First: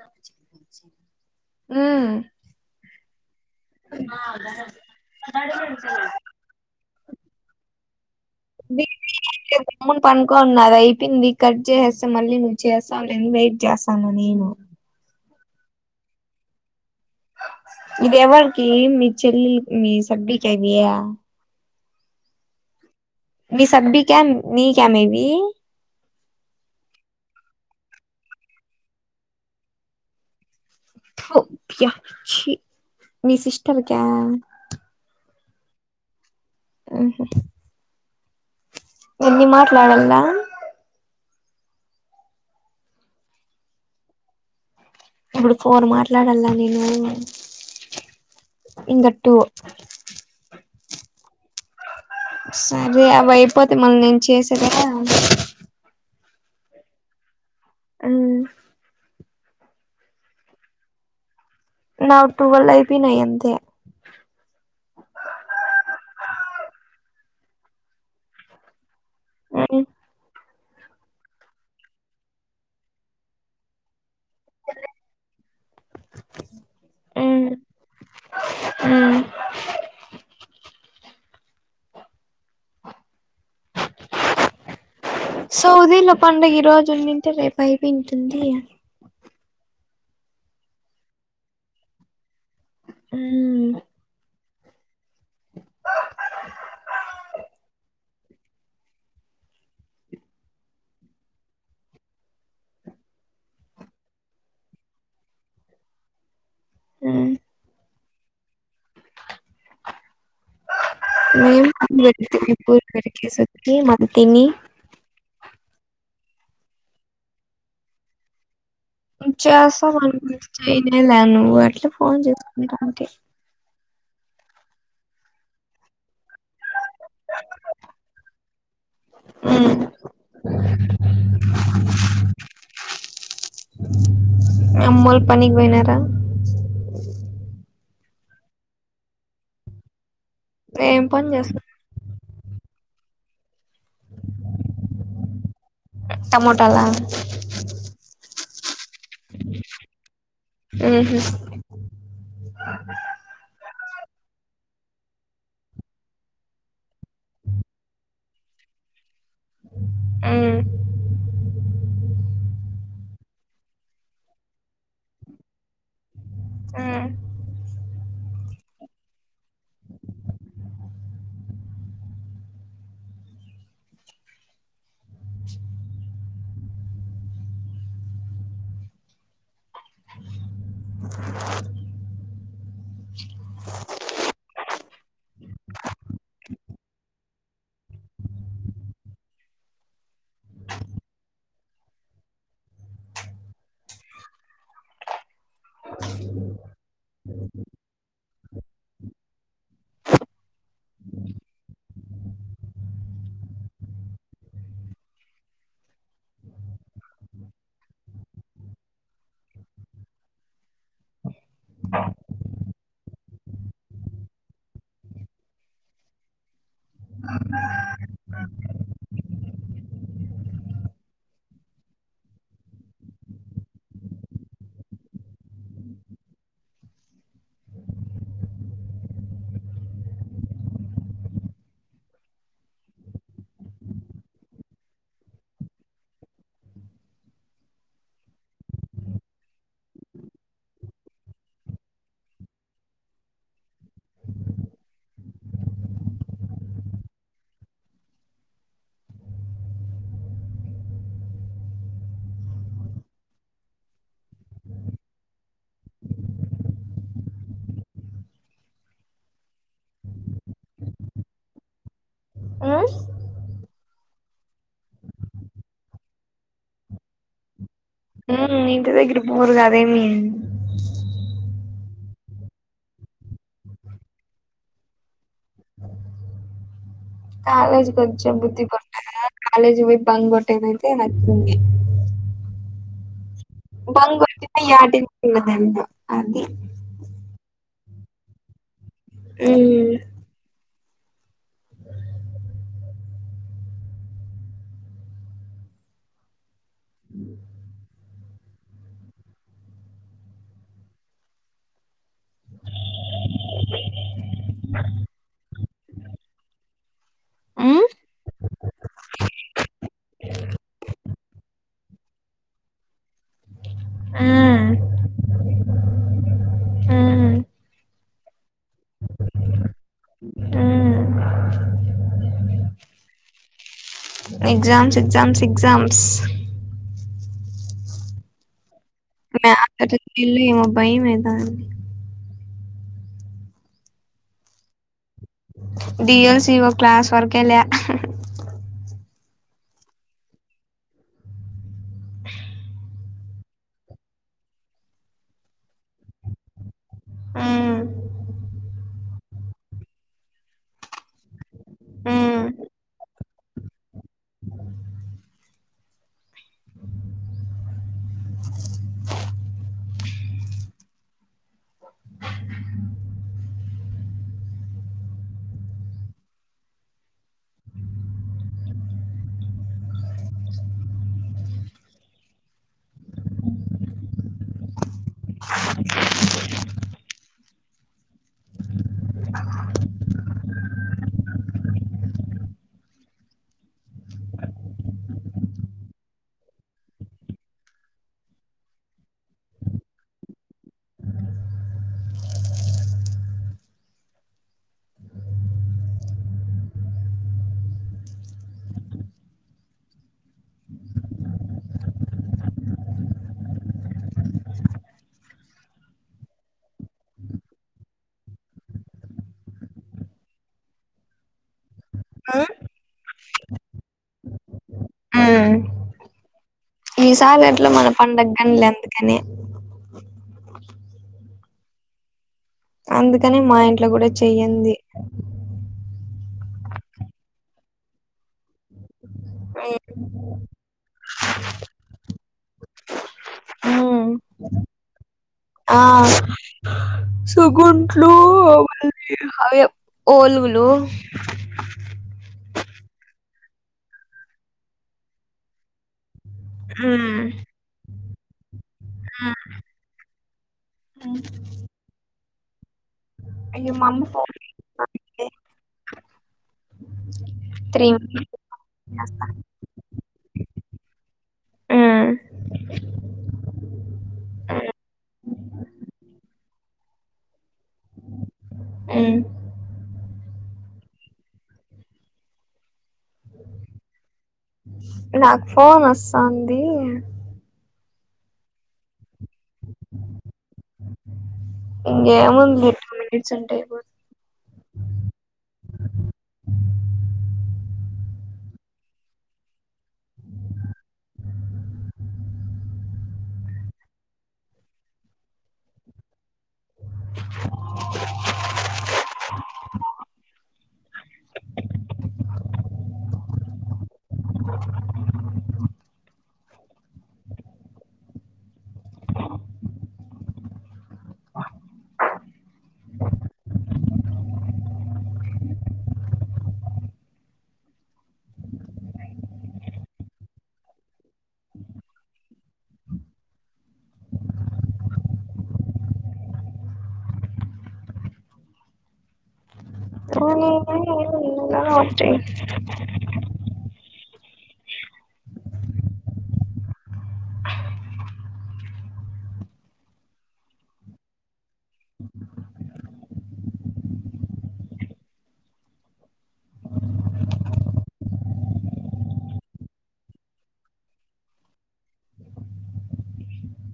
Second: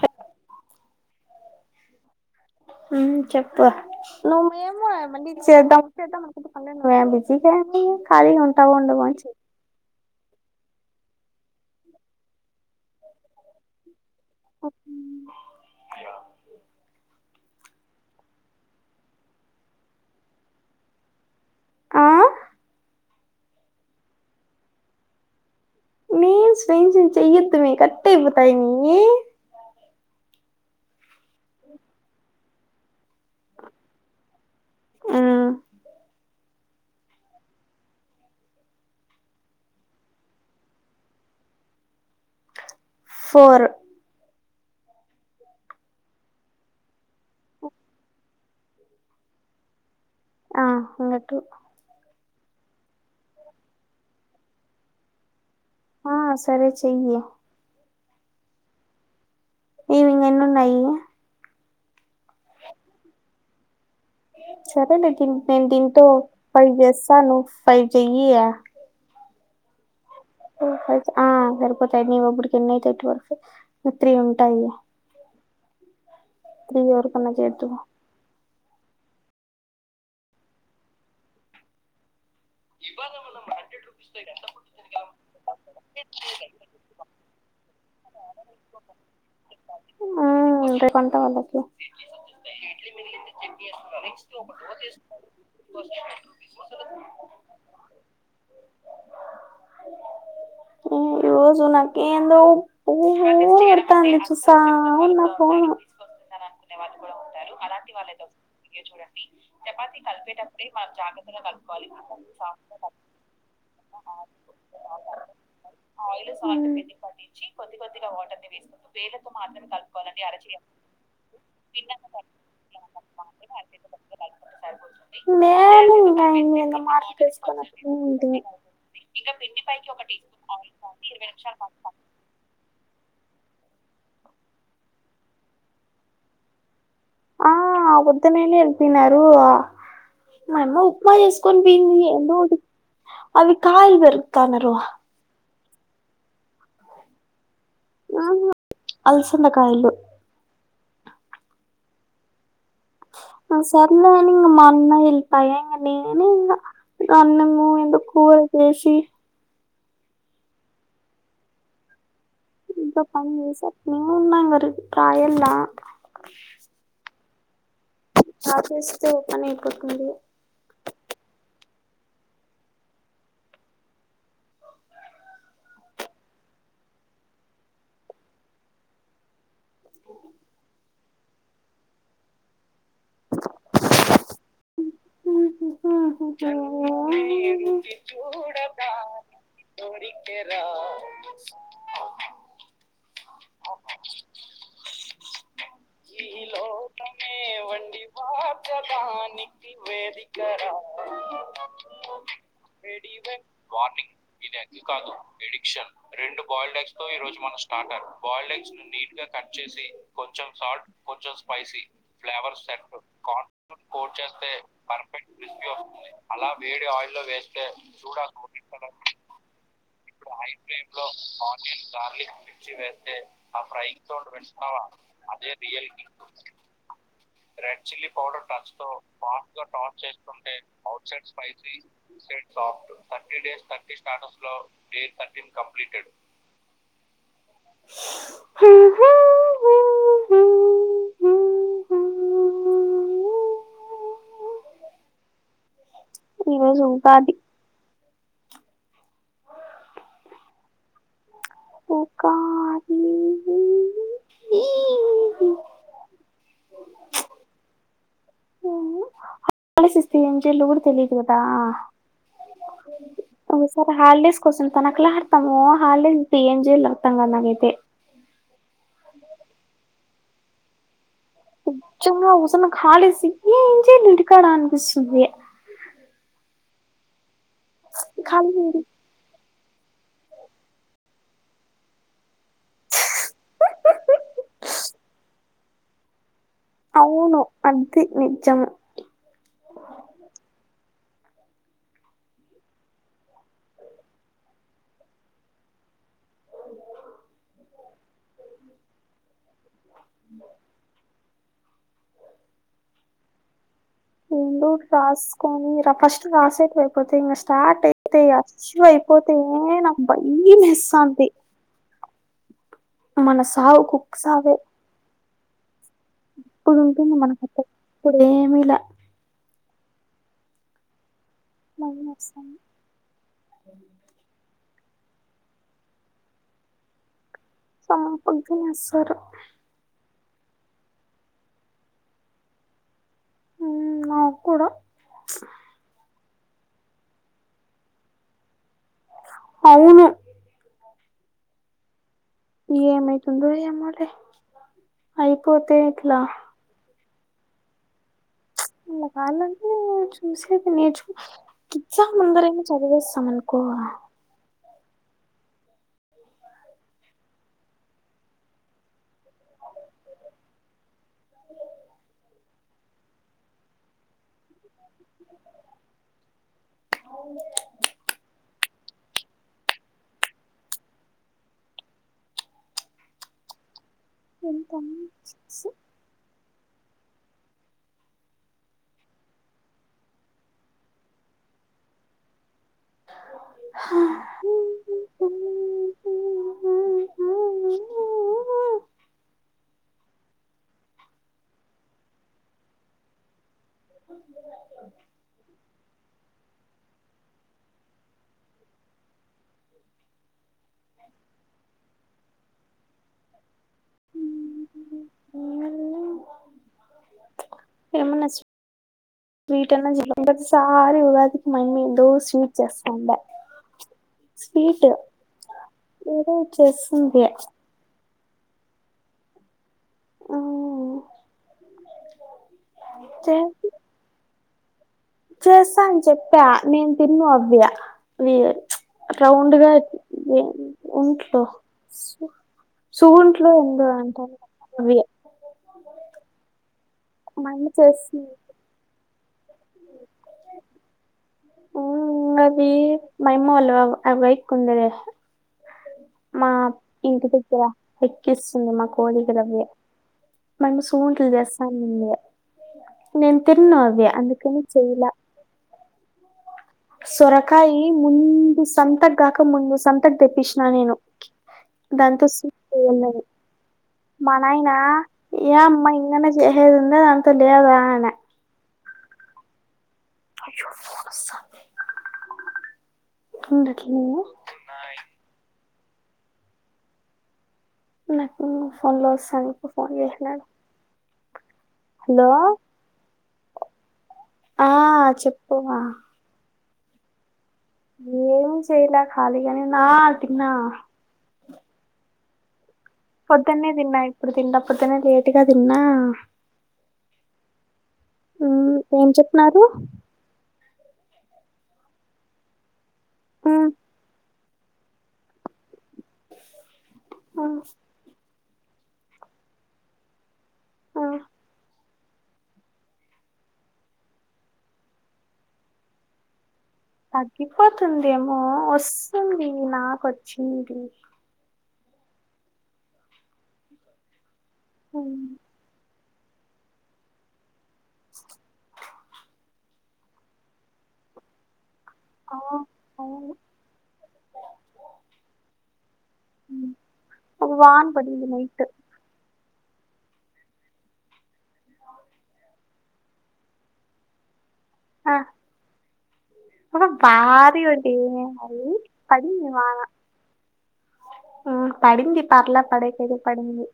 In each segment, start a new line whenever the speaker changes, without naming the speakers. చె
ఉమ్
ఊమ్ చెప్పు నువ్వు ఏం మా మళ్ళీ చేద్దాం అంటే చేద్దాం అనుకొంటే పనిలేదు అనుకొంటే బీసీ దానివే కాలిగా ఉంటావో ఉండవో అని చాయ్ లా
పనుకోన్నగా అయిపోయింది కట్ చేసేస్తే మళ్ళీ ము చేస్తవ్లే అని వెయిట్ చేస్తున్న నేను
[inaudible] ఇగ
ఇది ఎవరికి మీ చెల్లిలి కీ మీ సబ్కిక ఇవి య
ఆ
మీ సబ్బిక మీ క మే ఇవి
మే చేయేదుమే కటైపోతైమే
[inaudible] యా ఛీ మీ సిస్టర్ క్యా
ఉమ్
ఉ హు ఎన్ని మాట్లాడల్లా
ఫోర్
ఇప్పుడు ఫోర్ మాట్లాడల్లా నేను ఇంక టు
ఆ అంగట్టు
సరే అవి అయిపోతె మళ్ళీ నేను చేసేదా
ఆ సరే చెయ్యి
అన్
నీవి ఇంకా ఎన్నున్నాయి
నావి టువల్ అయిపోయినాయి అంతే
సరే లే తిన్ నేను తింటూ ఫైవ్ చేస్తాను ఫైవ్ చెయ్యి
ఊ
ఆ సరిపోతాయి నీవి అప్పటికి ఎన్నిఅవుతాయ్ ట్వెల్వ్ ఇంకా త్రీ ఉంటాయి త్రీ ఎవరికన్నా చెధువు
ఊమ్
[inaudible]
సౌదీలో పండుగ ఈ రోజు ఉనింటే రేపు అయి పోయింటుంది
ఆ రేపంట వాళ్లకి ఇడ్లీలి మలి
మ్మ్
చెట్ అస్త [inaudible] స [inaudible] ఉ ఈరోజు నా కేందో బోర్ కొడతాంది చూస్తా ఉన్న ఫోను వాళ్ళు కూడా
మ్మ్
ఉంటారు అలాంటి వాళ్ళ [inaudible] చూడండి చపాతి కలిపేటప్పుడే మనం జాగ్రత్తగా
మేము
కలుపుకోవాలి మా [inaudible]
వెతికి పూలు పెరికేసి వచ్చి మరి తిని
ఊమ్ వేదతో మాత్రమం
చేస్తాం
కప
అనుకుంటే
అరచ [inaudible]
చేయనేలా నువ్వు అట్లా ఫోన్ చేసుకుంటా ఉంటి
నేను ఇంగ నిన్న మా [inaudible]
అమ్మొళ్ళు పనికి పోయినారా
ఆ పొద్దున్నేనె వెళ్లిపోయినారు ఆ మాయమ్మ
ఏం
ఉప్మా
పని
చేసుకొని
చేస్తున్నారు
పోయింది ఏందో అవి కాయలు పెరకతాన్నరు
టమోటలా
ఆహ అల్సంద కాయలు
ఊహు
సర్లే అని ఇంగ మా అన్న వెళ్లి పాయ ఇం నేనే ఇంకా అన్నము ఇంగ కూర చేసి
ఊ
పనిచేసి అట్లే ఉన్న రేపు పాయల్ల
ఉ
చ చేస్తే ఓ పని అయిపోతుంది ఈ రోజు ఉంటాది క ఈ ఈ హోలీడేస్ ఇస్తే ఏం చెయలో కూడా తెలియదు కదా
ఉమ్
ఒకసారి హల్డేస్ కోసం తనకులాడతాము హల్డేస్ ఏం జెయల్లో అర్థమ్ కాలే నాగైతే
ఉహ్ ఇంటి దగ్గర కి పోదు అదేమి
కొచ్చంగా ఊసన్న కాలసి ఎమ్ చేయల్ల ఇంటి కాడా అనిపిస్తుంది.
కాలేజ్ కొంచం
ఖాళీ
బుద్ధి గా ఉంటాదా కాలేజ్ కి పోయి బంగ్ కొట్టేద్తేతే నచ్చంది. బంగ్ కొట్టింది యాటికి పోయినాది అంట అది
అవును అది నిజము
హుహ్
ఎందోకటి రాసుకొని రా ఫస్ట్ రాసేట్ అయిపోతే ఇంక స్టార్ట్
మ్మ్
అయితే అస్ అయిపోతే నాకు భయమెస్తాంది మనస్ సావు కుక్ సావే ఇప్పుడు ఉంటుంది
మ్మ్
మనకు ఇప్పుడు ఏమి లే
హహ్
మా వదిన వస్త
ఎగ్జామ్స్ ఎగ్జామ్స్
[unintelligible]
[unintelligible] ఇళ్ళ ఏమో భయం అయితాంది
హ నా కూడా
డివోసిఓ క్లాస్ వర్క్ లే
అవును ఏమైతుందో ఎమో లే అయిపోతే ఇట్లా
ఆహ్
మల్లా కల్లాంటే చూసేది నెర్చుకోవల్లా ఎగ్జామ్
మ్మ్
ముందరైనా చదివిస్తాం అనుకో ఎంతన్ చుస్ హహ ఉచ్ ఎమన్నా స్వీట్ అన్నా చేసింటే ప్రతిసారి ఉగాదికి మా అమ్మ ఎదో స్వీట్ చేస్తాండే స్వీట్ ఎదో
ఈ సార్లు ఎట్లా మన పడుగ కనీలే ఎందుకని
ఉమ్మ్
అందుకని మా ఇంట్లో కూడా చెయ్యడి
చేస్తాను చెప్పా నేను తిన్న అవ్య వ రౌండ్గా అయి ఒంట్లో సువుంట్లో ఎందు
మ్మ్
అంటారు అవి
ఆ
మా అమ్మ
సుగుంట్లు
చేస్తుంది
వ హవి ఓల్లు
ఉ మ మైమ అల్వా వై కుందద
ఉమ్
ఎక్కిస్తుంది మా కోళక రవవివి మన సూట్లు చేస్తానుంది నేను తిన్న
అయ్యో మా అమ్మ
అవ్య
ఫోన్
అందుకని చెయిలా సొరకాయ
త్రీ మ్మ్
ముందు సంత్గాక ముందు సంత తెప్పించిన నేను దాంతో సూన్నా మనయినా ఏ అమ్మా ఇన్ననే చేసదుంద అంత తెలిదాన
మ్మ్
అయో ఫోన్ వాస్తుంధి ఉండు అట్లే
నక్ ఫోన్ వస్తుంది
నాకు ఫోన్ లో వస్తాను ఫోన్ చేసినాడు
ఇంకా
హలో
ముంద ఎట్ మ సంటేపో
ఆ చెప్పువా ఏం చేయలే ఖాళీగానే నా ఆటింగ్నా పొద్దునే తిన్నా ఇప్పుడు తిన్న పడుద్దనే లేటుగా తిన్నా ఏం చెప్న్నారు హ్మ్ హ మ్మ్ తగ్గిపోతుందిమో వస్తుంది నక్ వచింధి అవును
హలో చెయ్
అవును అవును ఉమ్ వాన పదింది నైట్ [unintelligible] పడింది పర్లే పడకద పడింది,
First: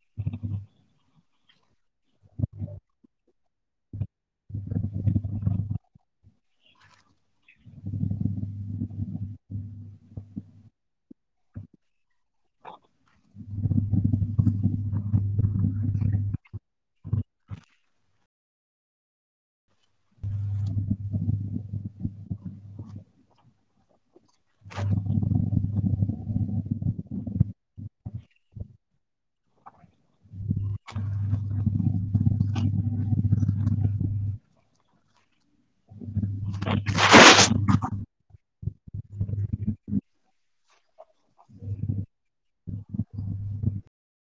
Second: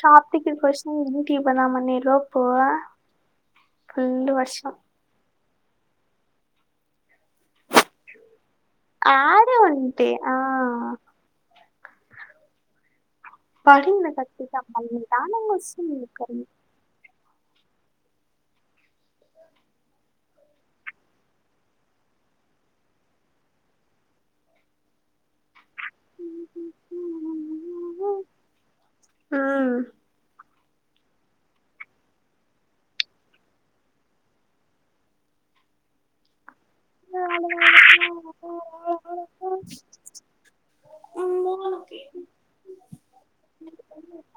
షాప్కి వస్తు ఇంటికి పోదామనే లోపు, ఫుల్ వర్షం. ఆరుంటే ఆ. [unintelligible] అ. [inaudible]